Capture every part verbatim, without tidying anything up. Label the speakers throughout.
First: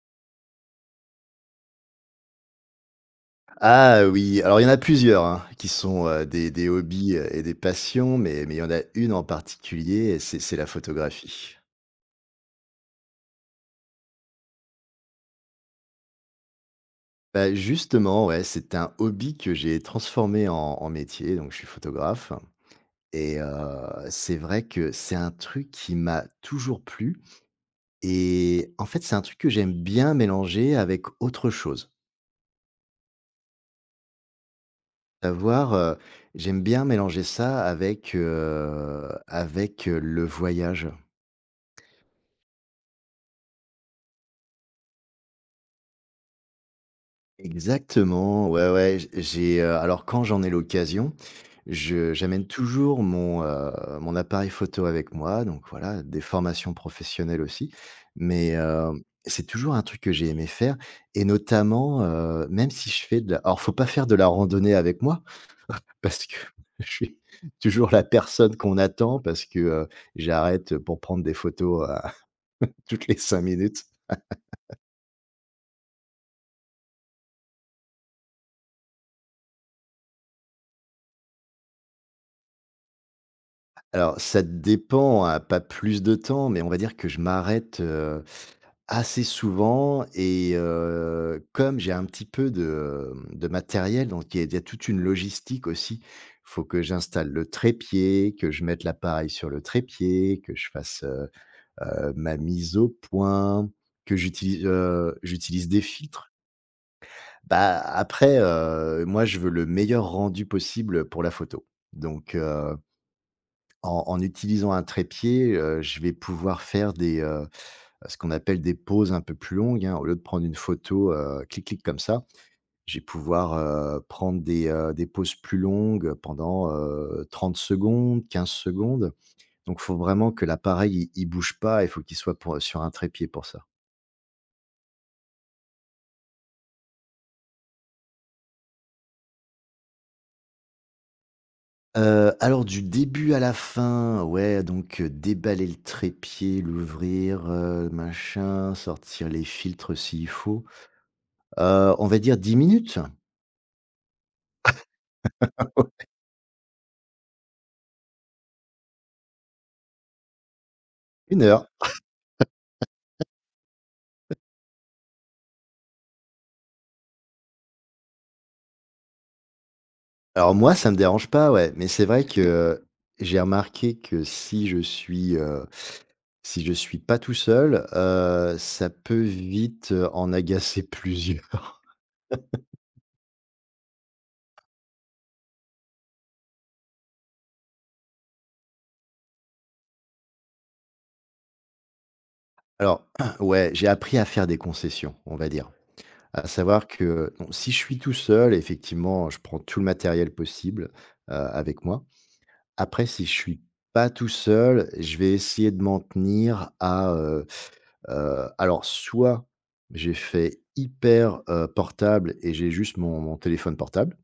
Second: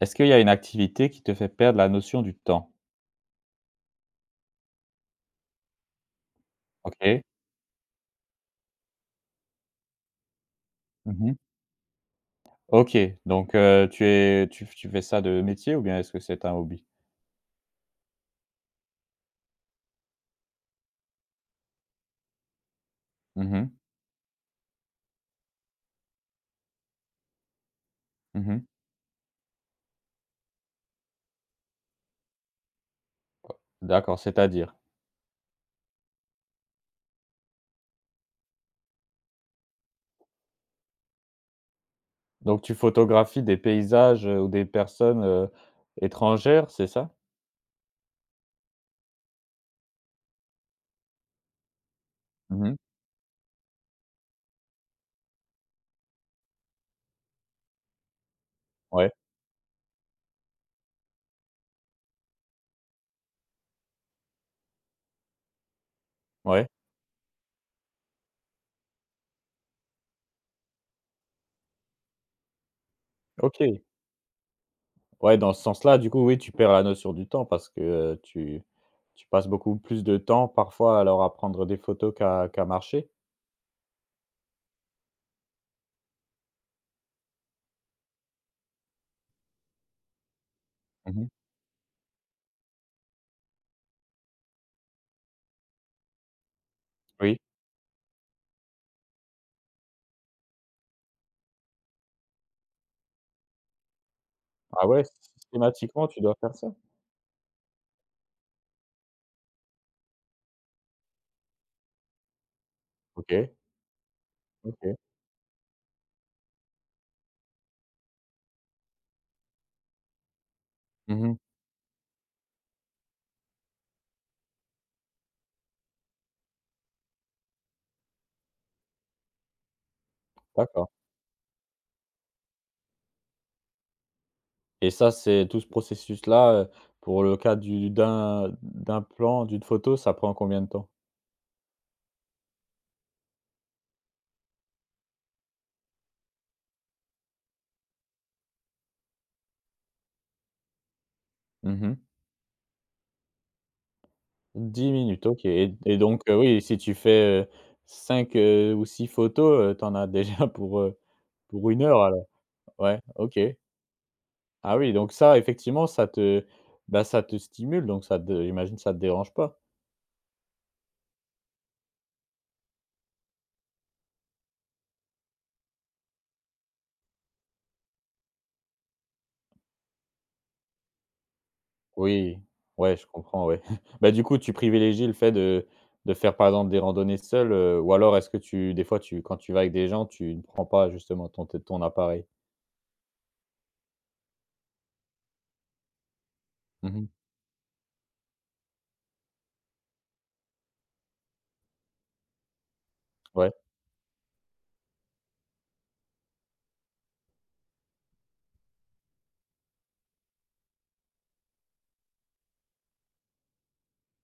Speaker 1: Est-ce qu'il y a une activité qui te fait perdre la notion du temps?
Speaker 2: Ah oui, alors il y en a plusieurs hein, qui sont euh, des, des hobbies
Speaker 1: OK.
Speaker 2: euh, et des passions, mais, mais il y en a une en particulier, et c'est c'est la
Speaker 1: Mmh.
Speaker 2: photographie.
Speaker 1: OK, donc heu, tu es tu tu fais ça de métier ou bien est-ce que c'est un hobby?
Speaker 2: Bah, justement, ouais, c'est un hobby que j'ai transformé en, en métier, donc je suis photographe. Et
Speaker 1: Mmh mh.
Speaker 2: euh, c'est vrai que c'est un truc qui m'a toujours plu.
Speaker 1: Mmh.
Speaker 2: Et en fait, c'est un truc que j'aime bien mélanger avec autre chose.
Speaker 1: D'accord, c'est-à-dire?
Speaker 2: Savoir, euh, j'aime bien mélanger ça avec, euh, avec euh, le voyage.
Speaker 1: Donc tu photographies des paysages, heu, ou des personnes, heu, étrangères, c'est ça?
Speaker 2: Exactement, ouais, ouais, j j'ai, heu, alors quand j'en ai l'occasion, je j'amène
Speaker 1: Mmh.
Speaker 2: toujours mon, heu, mon appareil photo avec moi, donc voilà, des formations professionnelles aussi. Mais, heu,
Speaker 1: Ouais,
Speaker 2: c'est toujours un truc que j'ai aimé faire et notamment, heu, même si je fais de la alors faut pas faire de la randonnée avec moi parce que
Speaker 1: ouais.
Speaker 2: je suis toujours la personne qu'on attend parce que, heu, j'arrête pour prendre des photos à toutes les cinq
Speaker 1: OK.
Speaker 2: minutes.
Speaker 1: Ouais, dans ce sens-là, du coup, oui, tu perds la notion du temps parce que, heu, tu tu passes beaucoup plus de temps parfois, alors, à prendre des photos qu'à qu'à marcher?
Speaker 2: Alors ça dépend, à pas plus de temps, mais on va dire que je m'arrête, Assez souvent et
Speaker 1: Mmh.
Speaker 2: heu, comme j'ai un petit peu de, mmh, de matériel, donc il y a il y a toute une logistique aussi. Il Faut que j'installe
Speaker 1: Oui.
Speaker 2: le trépied, que je mette l'appareil sur le trépied, que je fasse, heu heu, ma mise au point, que j'utilise,
Speaker 1: Ah ouais,
Speaker 2: heu, j'utilise des
Speaker 1: systématiquement, tu
Speaker 2: filtres.
Speaker 1: dois faire ça?
Speaker 2: Bah, après, heu, moi, je veux le meilleur rendu possible pour la photo. Donc heu,
Speaker 1: OK.
Speaker 2: en en utilisant un
Speaker 1: OK.
Speaker 2: trépied, heu, je vais pouvoir faire des, ce qu'on appelle des pauses un peu plus longues, hein. Au lieu de prendre une photo,
Speaker 1: Mmh.
Speaker 2: heu, clic clic comme ça, je vais pouvoir, heu, prendre des, heu, des pauses plus longues pendant, heu, trente secondes, quinze secondes. Donc il faut vraiment que
Speaker 1: D'accord,
Speaker 2: l'appareil, il il bouge pas, il faut qu'il soit pour, sur un trépied pour ça.
Speaker 1: et ça, c'est tout ce processus-là, heu, pour le cas du d'un d'un plan, d'une photo, ça prend combien de temps?
Speaker 2: Heu, alors du début à la fin, ouais, donc, heu, déballer le trépied, l'ouvrir, heu, machin, sortir les filtres s'il faut.
Speaker 1: Mmh
Speaker 2: Heu,
Speaker 1: mh.
Speaker 2: on va dire dix minutes?
Speaker 1: Minutes, OK. Et et donc, heu, oui, si tu fais, cinq ou six photos, heu, tu en as déjà pour, heu,
Speaker 2: Une heure.
Speaker 1: pour une heure alors? Ouais, OK. Ah oui, donc ça, effectivement, ça te, bah, ça te stimule, donc ça te j'imagine que ça te dérange pas?
Speaker 2: Alors moi, ça me dérange pas, ouais, mais c'est vrai que j'ai remarqué que si je suis, heu, si je suis pas tout seul, heu, ça peut vite, heu, en agacer plusieurs.
Speaker 1: Oui, ouais, je comprends, ouais. Bah, du coup, tu privilégies le fait de de faire, par exemple, des randonnées seules, heu, ou alors est-ce que tu des fois, tu quand tu vas avec des gens, tu ne prends pas justement ton t ton appareil?
Speaker 2: Alors ouais, j'ai appris à faire des concessions, on va dire. À savoir
Speaker 1: Mmh.
Speaker 2: que, bon, si je suis tout seul, effectivement, je prends tout le matériel possible, heu, avec moi. Après si je
Speaker 1: Ouais.
Speaker 2: suis pas tout seul, je vais essayer de m'en tenir à, Heu, alors soit j'ai fait hyper, heu, portable et j'ai juste mon mon téléphone portable,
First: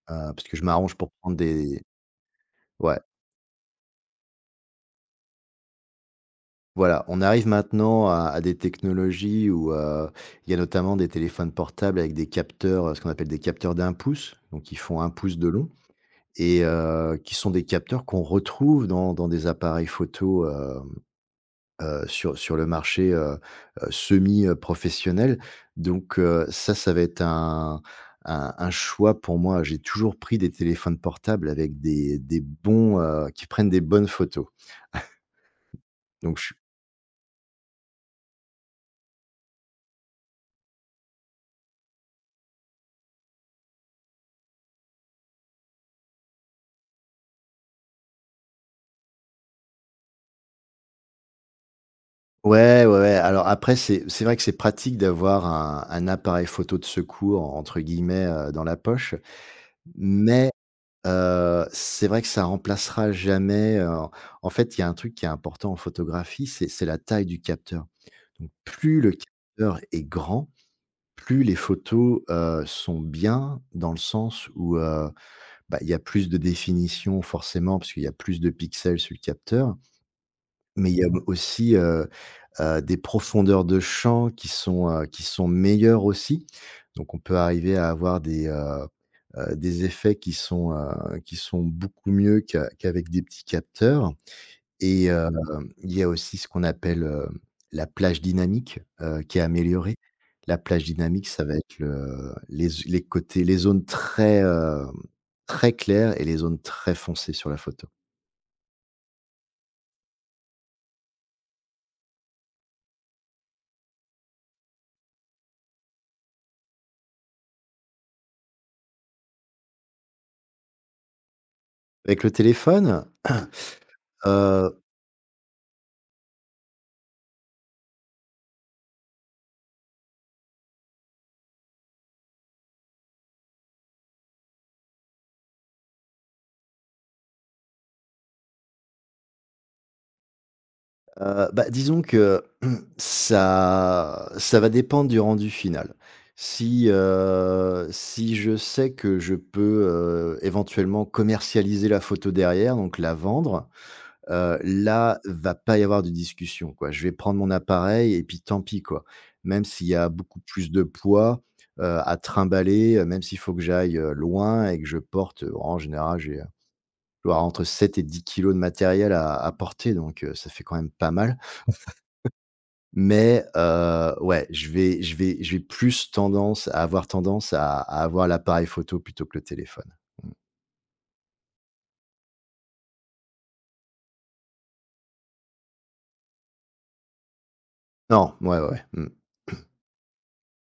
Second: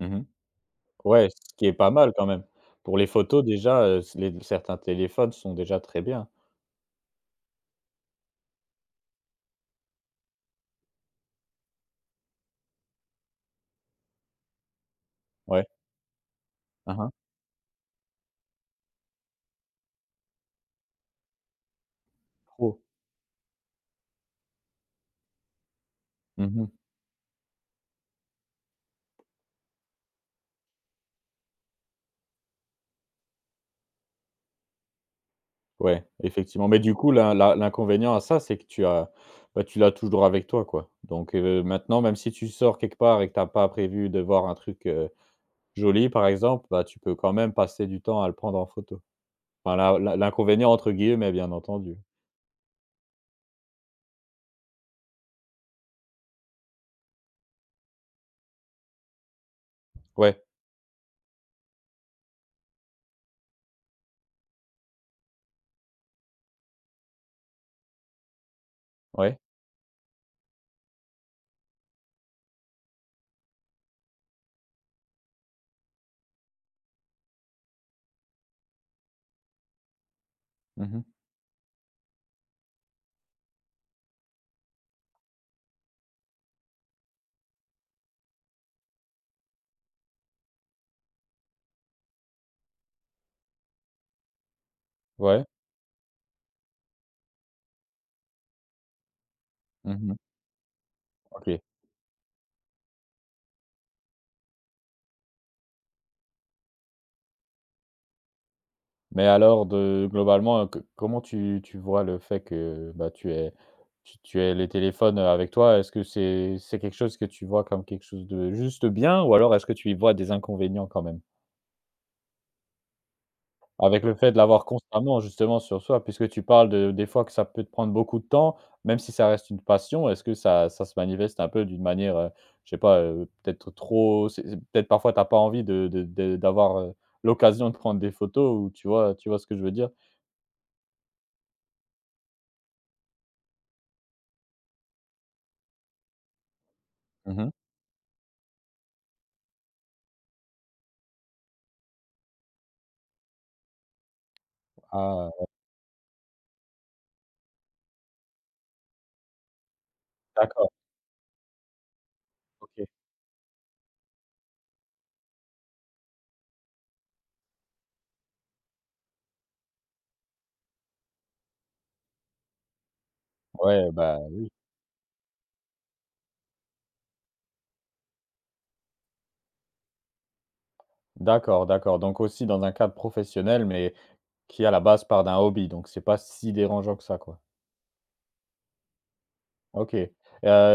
Speaker 1: Mmh.
Speaker 2: heu, parce que je m'arrange pour
Speaker 1: Ouais,
Speaker 2: prendre
Speaker 1: ce qui est
Speaker 2: des
Speaker 1: pas mal quand même.
Speaker 2: ouais,
Speaker 1: Pour les photos déjà, heu, c les certains téléphones sont déjà très bien.
Speaker 2: voilà, on arrive maintenant à à des technologies où, heu, il y a notamment des téléphones portables avec des capteurs, heu, ce qu'on appelle des capteurs d'un pouce, donc qui font un pouce de
Speaker 1: Ouais.
Speaker 2: long et
Speaker 1: Mmh.
Speaker 2: heu, qui sont des capteurs qu'on retrouve dans dans des appareils photo, hem. Heu, sur sur le
Speaker 1: Pro.
Speaker 2: marché, heu heu, semi, professionnel. Donc heu,
Speaker 1: Mmh.
Speaker 2: ça, ça va être un un un choix pour moi. J'ai toujours pris des téléphones portables avec des des bons, heu, qui prennent des bonnes photos.
Speaker 1: Ouais,
Speaker 2: Donc je
Speaker 1: effectivement. Mais du coup, l'in l'in l'inconvénient à ça, c'est que tu as bah, tu l'as toujours avec toi, quoi. Donc heu, maintenant, même si tu sors quelque part et que tu as pas prévu de voir un truc, joli, par exemple, bah, tu peux quand même passer du temps à le prendre en photo. Enfin, l'in l'in «l'inconvénient» entre guillemets, bien entendu.
Speaker 2: Ouais, ouais, ouais. Alors après, c'est c'est vrai que c'est pratique d'avoir un un appareil photo «de secours» entre guillemets, heu, dans la poche.
Speaker 1: Ouais,
Speaker 2: Mais heu, c'est vrai que ça remplacera jamais, heu en fait, il y a un truc qui est important en photographie, c'est c'est la taille du capteur. Donc plus le
Speaker 1: ouais.
Speaker 2: capteur est grand, plus les photos, heu, sont bien dans le sens où, heu, bah, il y a plus de définition forcément parce qu'il y a plus de pixels sur le capteur, mais
Speaker 1: Mmh
Speaker 2: il y
Speaker 1: mh.
Speaker 2: a aussi, heu heu, des profondeurs de champ qui sont, heu, qui sont meilleures aussi. Donc on peut arriver à avoir des, heu heu, des effets qui sont, heu, qui sont beaucoup mieux qu'a qu'avec des petits capteurs. Et heu,
Speaker 1: Ouais.
Speaker 2: il y a aussi ce qu'on appelle, heu, la plage dynamique, heu, qui est améliorée.
Speaker 1: Mmh mh.
Speaker 2: La plage dynamique, ça va
Speaker 1: OK.
Speaker 2: être le les les côtés les zones très, hem, très claires et les zones très foncées sur la photo.
Speaker 1: Mais alors de globalement, heu, co comment tu tu vois le fait que, bah, tu aies tu tu aies les téléphones, heu, avec toi? Est-ce que c'est c'est quelque chose que tu vois comme quelque chose de juste bien ou alors est-ce que tu y vois des inconvénients quand même?
Speaker 2: Avec le téléphone,
Speaker 1: Avec le fait de l'avoir
Speaker 2: heu
Speaker 1: constamment justement sur soi, puisque tu parles de des fois que ça peut te prendre beaucoup de temps, même si ça reste une passion, est-ce que ça ça se manifeste un peu d'une manière, heu, je sais pas, heu, peut-être trop c'est c'est peut-être parfois tu as pas envie de de de d'avoir, heu, l'occasion de prendre des photos ou tu vois tu vois ce que je veux dire?
Speaker 2: heu, bah, disons que ça ça va dépendre du rendu final. Si,
Speaker 1: Mmh mh.
Speaker 2: heu, si je sais que je peux, heu, éventuellement commercialiser la photo derrière, donc la vendre, heu, là,
Speaker 1: Ah,
Speaker 2: va pas y avoir de discussion, quoi. Je vais prendre mon appareil et puis tant pis, quoi. Même s'il y a beaucoup plus
Speaker 1: d'accord,
Speaker 2: de poids, heu, à
Speaker 1: OK.
Speaker 2: trimballer, heu, même s'il faut que j'aille, heu, loin et que je porte, heu, en général, j'ai, heu, je dois avoir entre sept et dix kilos de matériel à à porter, donc heu, ça fait quand même pas mal. Mais
Speaker 1: Ouais,
Speaker 2: heu,
Speaker 1: bah,
Speaker 2: ouais, je vais je vais j'ai plus tendance à avoir tendance à à avoir l'appareil photo plutôt que le téléphone. Mmh.
Speaker 1: d'accord, d'accord, donc aussi dans un cadre professionnel, mais qui à la base part d'un hobby, donc c'est pas si dérangeant que ça, quoi.
Speaker 2: Non, ouais, ouais, ouais. Mmh.
Speaker 1: OK, heu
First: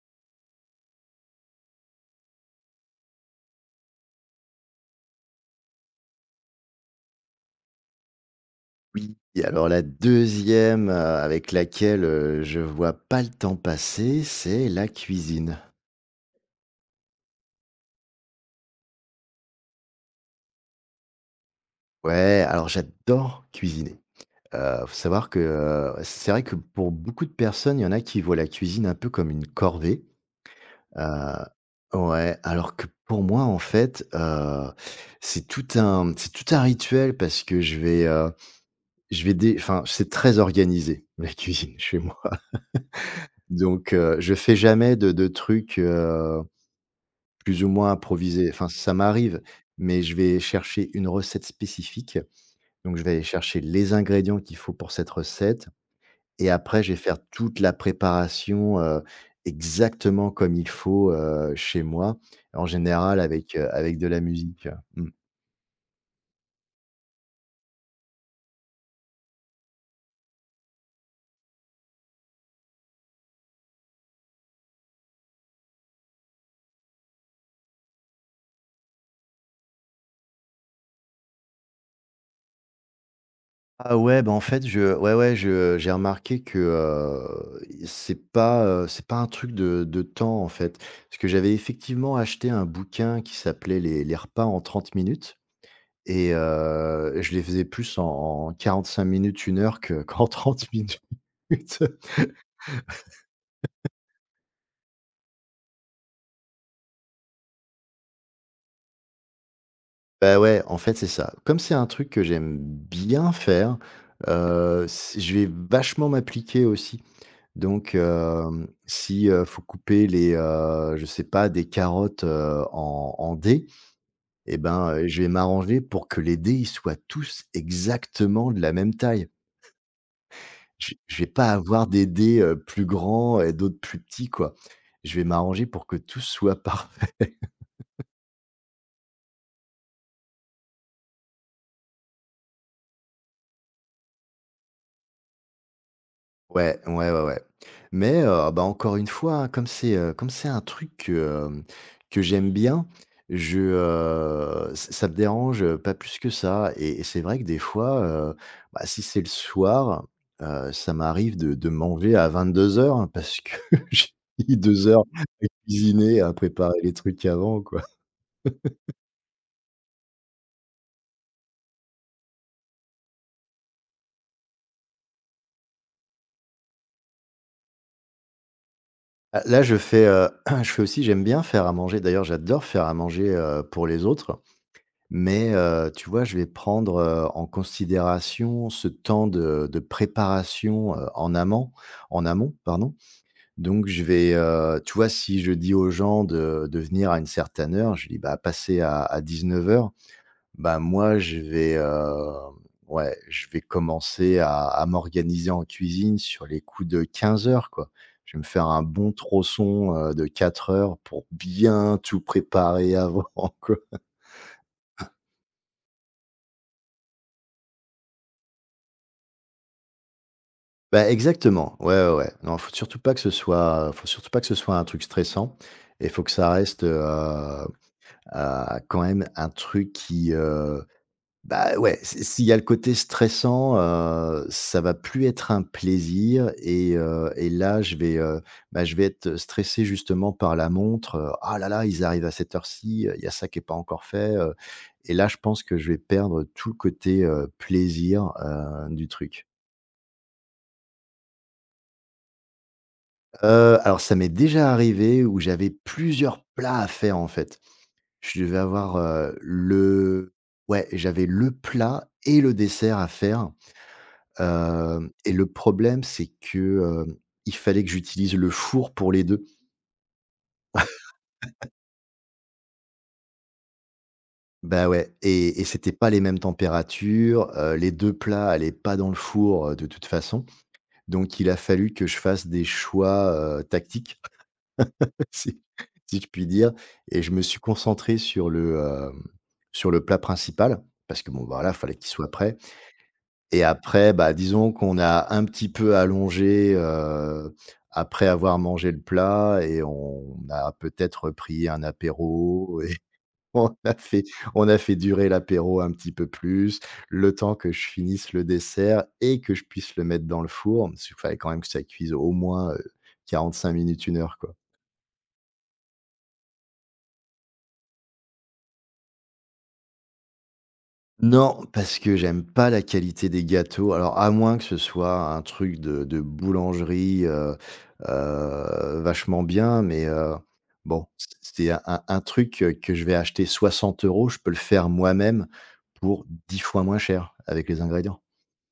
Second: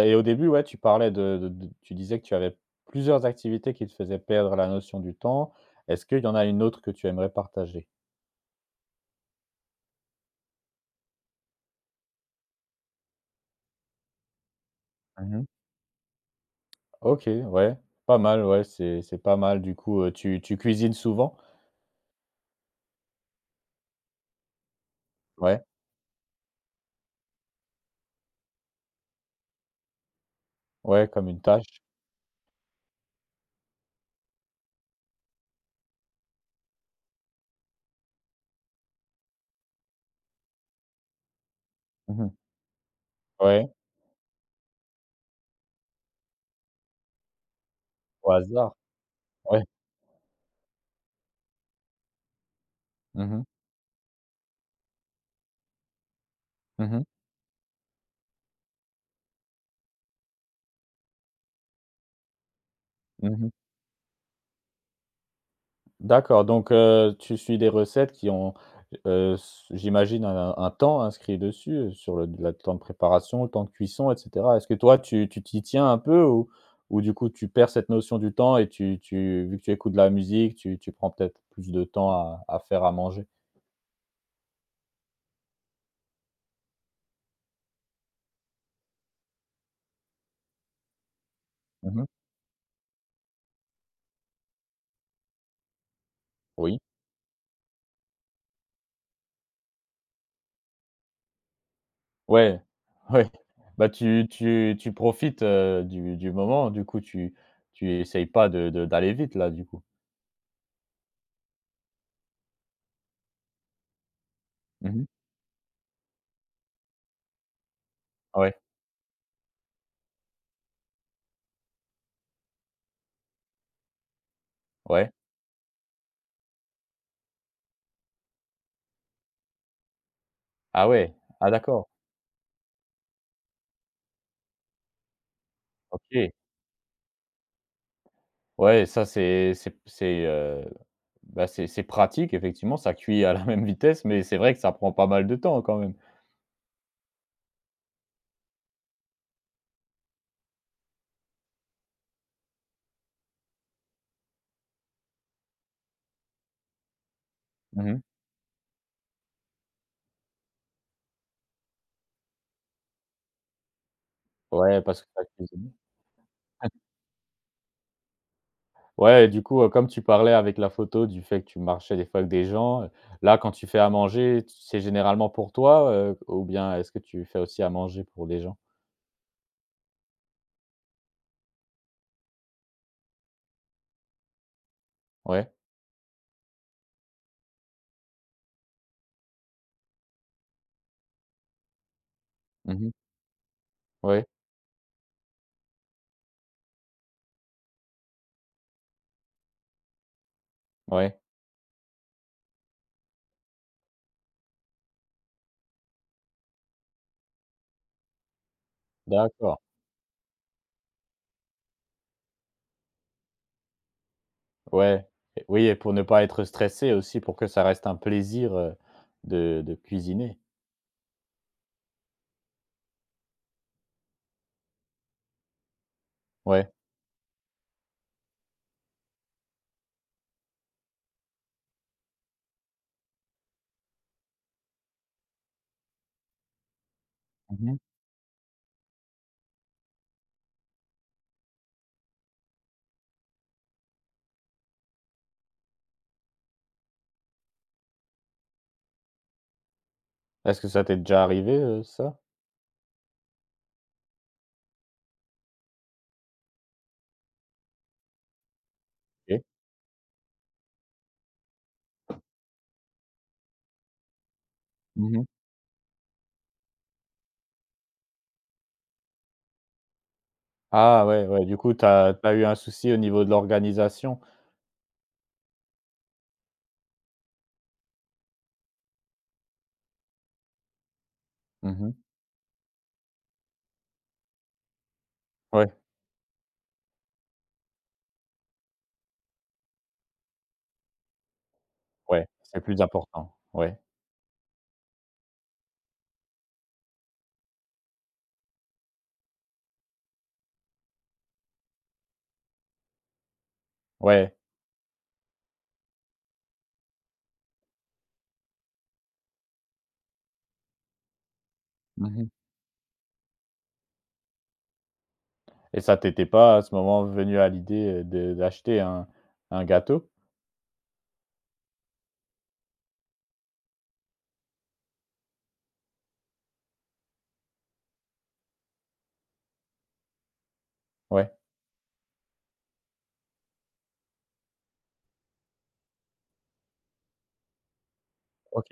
Speaker 1: et au début, ouais, tu parlais de de de tu disais que tu avais plusieurs activités qui te faisaient perdre la notion du temps. Est-ce qu'il y en a une autre que tu aimerais partager?
Speaker 2: Oui, et alors la deuxième e avec laquelle, heu, je vois pas le temps passer, c'est la
Speaker 1: Mmh.
Speaker 2: cuisine.
Speaker 1: OK, ouais, pas mal, ouais, c'est c'est pas mal du coup, heu, tu tu cuisines souvent?
Speaker 2: Ouais, alors j'adore cuisiner. Heu, faut savoir que,
Speaker 1: Ouais,
Speaker 2: heu, c'est vrai que pour beaucoup de personnes, il y en a qui voient la cuisine un peu comme une corvée.
Speaker 1: ouais, comme
Speaker 2: Heu,
Speaker 1: une tâche.
Speaker 2: ouais, alors que pour moi, en fait, heu, c'est tout un c'est tout un rituel parce que je vais, heu, je vais dé enfin, c'est très organisé, la cuisine chez moi.
Speaker 1: Mmh. Ouais,
Speaker 2: Donc, heu, je fais jamais de de trucs, Plus ou moins
Speaker 1: au
Speaker 2: improviser, enfin
Speaker 1: hasard,
Speaker 2: ça m'arrive,
Speaker 1: ouais.
Speaker 2: mais je vais chercher une recette spécifique. Donc je vais aller
Speaker 1: Mmh mh.
Speaker 2: chercher les ingrédients qu'il faut pour cette recette et après je vais
Speaker 1: Mmh.
Speaker 2: faire toute la préparation, heu, exactement comme il faut, heu, chez moi, en général
Speaker 1: Mmh.
Speaker 2: avec, heu, avec de la musique. Mmh.
Speaker 1: D'accord, donc heu, tu suis des recettes qui ont, heu, s j'imagine un un temps inscrit dessus, heu, sur le la le temps de préparation, le temps de cuisson et cetera. Est-ce que toi, tu tu t'y tiens un peu ou ou du coup, tu perds cette notion du temps et tu tu vu que tu écoutes de la musique, tu tu prends peut-être plus de temps à à faire à manger?
Speaker 2: Ah ouais, bah, en fait je ouais, ouais, je j'ai remarqué que, heu, c'est pas, heu, c'est pas un truc de de temps en fait. Parce que j'avais
Speaker 1: Mmh.
Speaker 2: effectivement acheté un bouquin qui s'appelait les les repas en trente minutes. Et
Speaker 1: Oui.
Speaker 2: heu, je les faisais plus en en cinq minutes, une heure que qu'en trente minutes.
Speaker 1: Ouais, ouais. Bah, tu tu tu profites, heu, du du moment, du coup, tu tu essayes pas de de d'aller vite là, du coup?
Speaker 2: Bah, ouais, en fait, c'est ça. Comme c'est un truc que j'aime bien faire, heu,
Speaker 1: Mmh mh.
Speaker 2: c'est je vais vachement m'appliquer aussi. Donc,
Speaker 1: Ouais,
Speaker 2: hem, si, heu, faut couper les, heu, je sais pas, des carottes, heu, en en dés et ben, heu,
Speaker 1: ouais.
Speaker 2: je vais m'arranger pour que les dés, ils soient tous exactement de la même taille.
Speaker 1: Ah
Speaker 2: Je
Speaker 1: ouais,
Speaker 2: je vais pas
Speaker 1: ah
Speaker 2: avoir
Speaker 1: d'accord,
Speaker 2: des dés, heu, plus grands et d'autres plus petits, quoi. Je vais m'arranger pour que tout
Speaker 1: OK.
Speaker 2: soit parfait.
Speaker 1: Ouais, ça c'est c'est c'est, heu, bah, c'est c'est pratique, effectivement, ça cuit à la même vitesse, mais c'est vrai que ça prend pas mal de temps quand même.
Speaker 2: Ouais, ouais, ouais, ouais. Mais, heu, bah, encore une fois, hein, comme c'est, heu, comme c'est un truc que, hem, que j'aime bien, je, heu, ç ça me dérange, heu, pas plus que ça et et c'est vrai que des
Speaker 1: Mmh
Speaker 2: fois,
Speaker 1: mh.
Speaker 2: heu, bah, si c'est le soir, heu, ça m'arrive de de manger à vingt-deux heures hein, parce que j'ai mis
Speaker 1: Ouais,
Speaker 2: deux
Speaker 1: parce
Speaker 2: heures
Speaker 1: que ça
Speaker 2: à
Speaker 1: cuisine.
Speaker 2: cuisiner, à préparer les trucs avant, quoi.
Speaker 1: Ouais, du coup, heu, comme tu parlais avec la photo du fait que tu marchais des fois avec des gens, heu, là quand tu fais à manger, t c'est généralement pour toi, heu, ou bien est-ce que tu fais aussi à manger pour des gens?
Speaker 2: Bah, là, je fais, heu, je fais aussi j'aime bien faire à manger. D'ailleurs, j'adore faire à manger, heu, pour les autres,
Speaker 1: Ouais.
Speaker 2: mais heu, tu vois, je vais prendre, heu, en considération ce temps de de préparation, heu, en amont. En amont,
Speaker 1: Mmh mh.
Speaker 2: pardon. Donc je
Speaker 1: Ouais,
Speaker 2: vais, heu, tu vois, si je dis aux gens de de venir à une certaine heure, je dis: «Bah, passez à à dix-neuf heures. Bah, moi,
Speaker 1: ouais.
Speaker 2: je vais, hem, ouais, je vais commencer à à m'organiser en cuisine sur les coups de quinze heures quoi. Je vais me faire un bon
Speaker 1: D'accord.
Speaker 2: tronçon, heu, de quatre heures pour bien tout préparer avant, quoi.
Speaker 1: Ouais. Et oui, et pour ne pas être stressé aussi, pour que ça reste un plaisir, heu, de de cuisiner.
Speaker 2: Bah, exactement, ouais, ouais, ouais. Non, faut surtout pas que ce soit faut surtout pas que ce soit un truc stressant et faut que ça
Speaker 1: Ouais.
Speaker 2: reste, heu heu, quand même un truc qui, euh, bah, ouais, si s'il y a le côté stressant, heu, ça va plus être un plaisir et heu et
Speaker 1: Mmh mh.
Speaker 2: là, je vais, heu, bah, je vais être stressé justement par la montre, heu: «Ah là là, ils arrivent à cette heure-ci, heu, il y a ça qui est pas encore fait», heu et là, je pense que je vais perdre tout le côté, heu, plaisir, heu, du truc.
Speaker 1: Est-ce que ça t'est déjà arrivé, heu, ça?
Speaker 2: Heu, alors ça m'est déjà arrivé où j'avais plusieurs plats à faire, en fait. Je devais avoir, heu,
Speaker 1: OK.
Speaker 2: le ouais, j'avais le plat et le dessert à faire. Heu
Speaker 1: Mmh mh.
Speaker 2: et le problème, c'est que, hem, il fallait que j'utilise le four pour les deux.
Speaker 1: Ah ouais, ouais, du coup, tu as tu as eu un souci au niveau de l'organisation?
Speaker 2: Bah, ouais et et c'était pas les mêmes températures, heu, les deux plats allaient pas dans le four, heu, de toute façon. Donc il a
Speaker 1: Mmh
Speaker 2: fallu
Speaker 1: mh.
Speaker 2: que je fasse des choix, heu, tactiques, si
Speaker 1: Ouais,
Speaker 2: si je puis dire et je me suis concentré sur le, hem, sur le plat principal parce que, bon, voilà, fallait qu'il
Speaker 1: ouais,
Speaker 2: soit prêt.
Speaker 1: c'est plus important.
Speaker 2: Et
Speaker 1: Ouais,
Speaker 2: après, bah, disons qu'on a un petit peu allongé, heu, après avoir mangé le plat et on a peut-être pris un apéro et on a fait
Speaker 1: ouais.
Speaker 2: on a fait durer l'apéro un petit peu plus, le temps que je finisse le dessert et que je puisse le mettre dans le four. Parce qu'il fallait quand même que ça cuise
Speaker 1: Mmh mh.
Speaker 2: au moins, heu, quarante-cinq minutes, une heure, quoi.
Speaker 1: Et ça t'était pas, à ce moment, venu à l'idée, heu, de d'acheter un un gâteau?
Speaker 2: Non, parce que j'aime pas la qualité des gâteaux. Alors, à moins que ce soit un truc de de boulangerie, heu heu, vachement bien, mais heu, bon, c
Speaker 1: Ouais,
Speaker 2: c'est un un un truc, heu, que je vais acheter soixante euros. je peux le faire moi-même pour dix fois moins cher avec les ingrédients.
Speaker 1: OK.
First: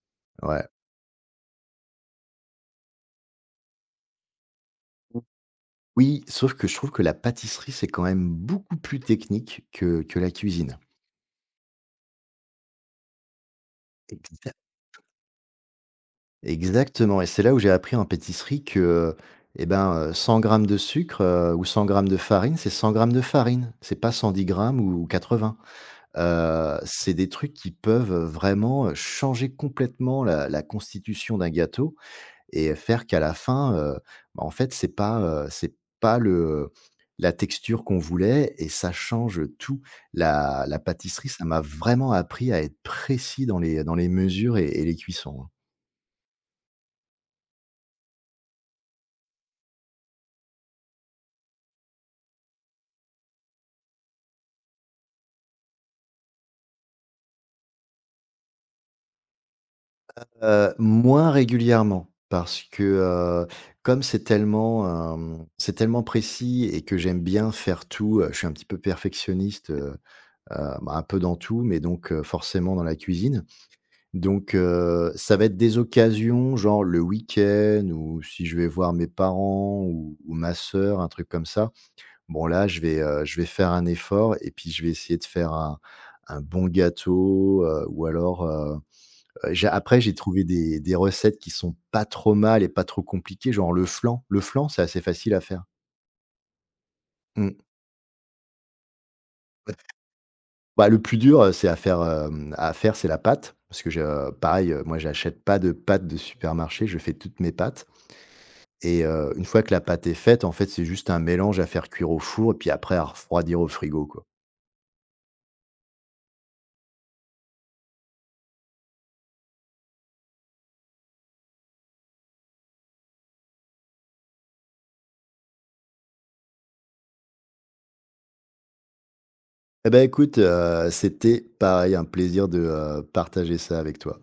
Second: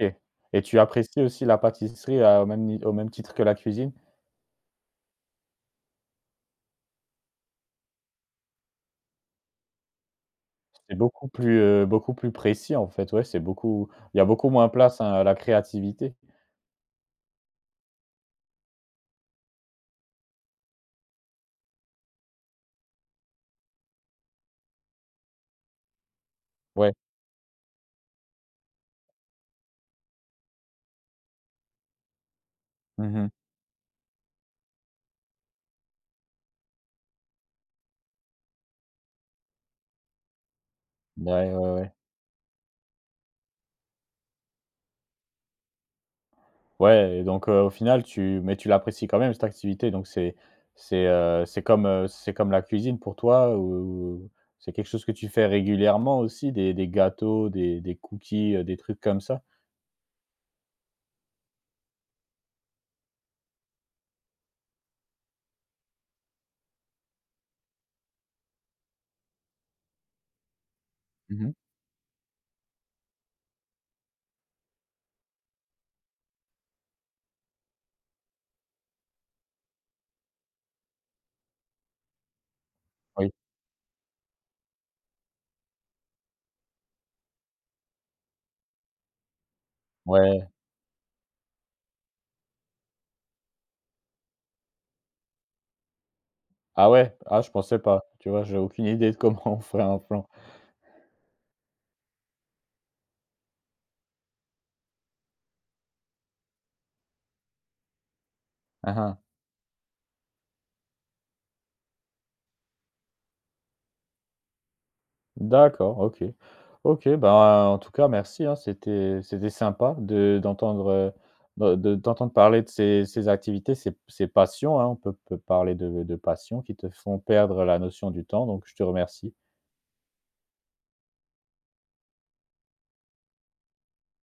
Speaker 1: Et
Speaker 2: Ouais.
Speaker 1: tu apprécies aussi la pâtisserie à au même ni au même titre que la cuisine?
Speaker 2: Oui, sauf que je trouve que la pâtisserie, c'est quand même beaucoup plus technique que que la cuisine.
Speaker 1: C'est beaucoup plus, heu, beaucoup plus précis, en fait, ouais, c'est beaucoup il y a beaucoup moins place, hein, à la créativité.
Speaker 2: Exactement et c'est là où j'ai appris en pâtisserie que, heu et ben, heu, cent grammes de sucre, heu, ou cent grammes de farine, c'est cent grammes de farine. C'est pas cent dix grammes ou quatre-vingts. Heu,
Speaker 1: Ouais.
Speaker 2: c'est des trucs qui peuvent, vraiment, euh, changer complètement la la constitution d'un gâteau et faire
Speaker 1: Mmh
Speaker 2: qu'à
Speaker 1: mh.
Speaker 2: la fin, heu, bah, en fait, c'est pas, heu, c'est pas le la texture qu'on voulait et ça change tout. La la pâtisserie, ça
Speaker 1: Ouais,
Speaker 2: m'a
Speaker 1: ouais, ouais.
Speaker 2: vraiment appris à être précis dans les dans les mesures et et les cuissons, ouais.
Speaker 1: Ouais, et donc heu, au final tu mais tu l'apprécies quand même cette activité, donc c'est c'est, heu, c'est comme, heu, c'est comme la cuisine pour toi, ou c'est quelque chose que tu fais régulièrement aussi, des des gâteaux, des des cookies, heu, des trucs comme ça?
Speaker 2: Heu, moins régulièrement parce que, heu, comme c'est tellement, hem, c'est tellement précis et que j'aime bien faire tout, heu, je suis un petit peu perfectionniste, heu, heu, bah, un peu dans
Speaker 1: Mmh.
Speaker 2: tout, mais donc heu, forcément dans la cuisine. Donc heu, ça va être des occasions, genre le week-end ou si je vais voir mes parents ou ou ma sœur, un truc comme ça. Bon là, je vais, heu,
Speaker 1: Oui.
Speaker 2: je vais faire un effort et puis je vais essayer de faire un un bon gâteau, heu, ou alors, heu Heu, j'ai après j'ai trouvé
Speaker 1: Ouais.
Speaker 2: des des recettes qui sont pas trop mal et pas trop compliquées, genre le flan. Le flan, c'est assez facile à faire.
Speaker 1: Ah ouais? Ah, je
Speaker 2: Mmh.
Speaker 1: pensais pas. Tu vois? J'ai aucune idée de comment on ferait un flan.
Speaker 2: Bah, le plus dur, heu, c'est à faire, hem, à faire, c'est la pâte parce que je pareil, heu, moi, j'achète pas de pâte de supermarché, je fais toutes mes pâtes et
Speaker 1: Mmh.
Speaker 2: heu, une fois que la pâte est faite, en fait, c'est juste un mélange à faire cuire au four et puis après à refroidir au frigo, quoi.
Speaker 1: D'accord, OK. OK, ben, en tout cas, merci, hein, c'était c'était sympa de d'entendre, heu, bah, de d'entendre parler de ces ces activités, ces ces passions, hein, on peut peut parler de de passions qui te font perdre la notion du temps, donc je te remercie.
Speaker 2: Eh ben écoute, heu, c'était pareil un plaisir de, heu, partager ça avec toi.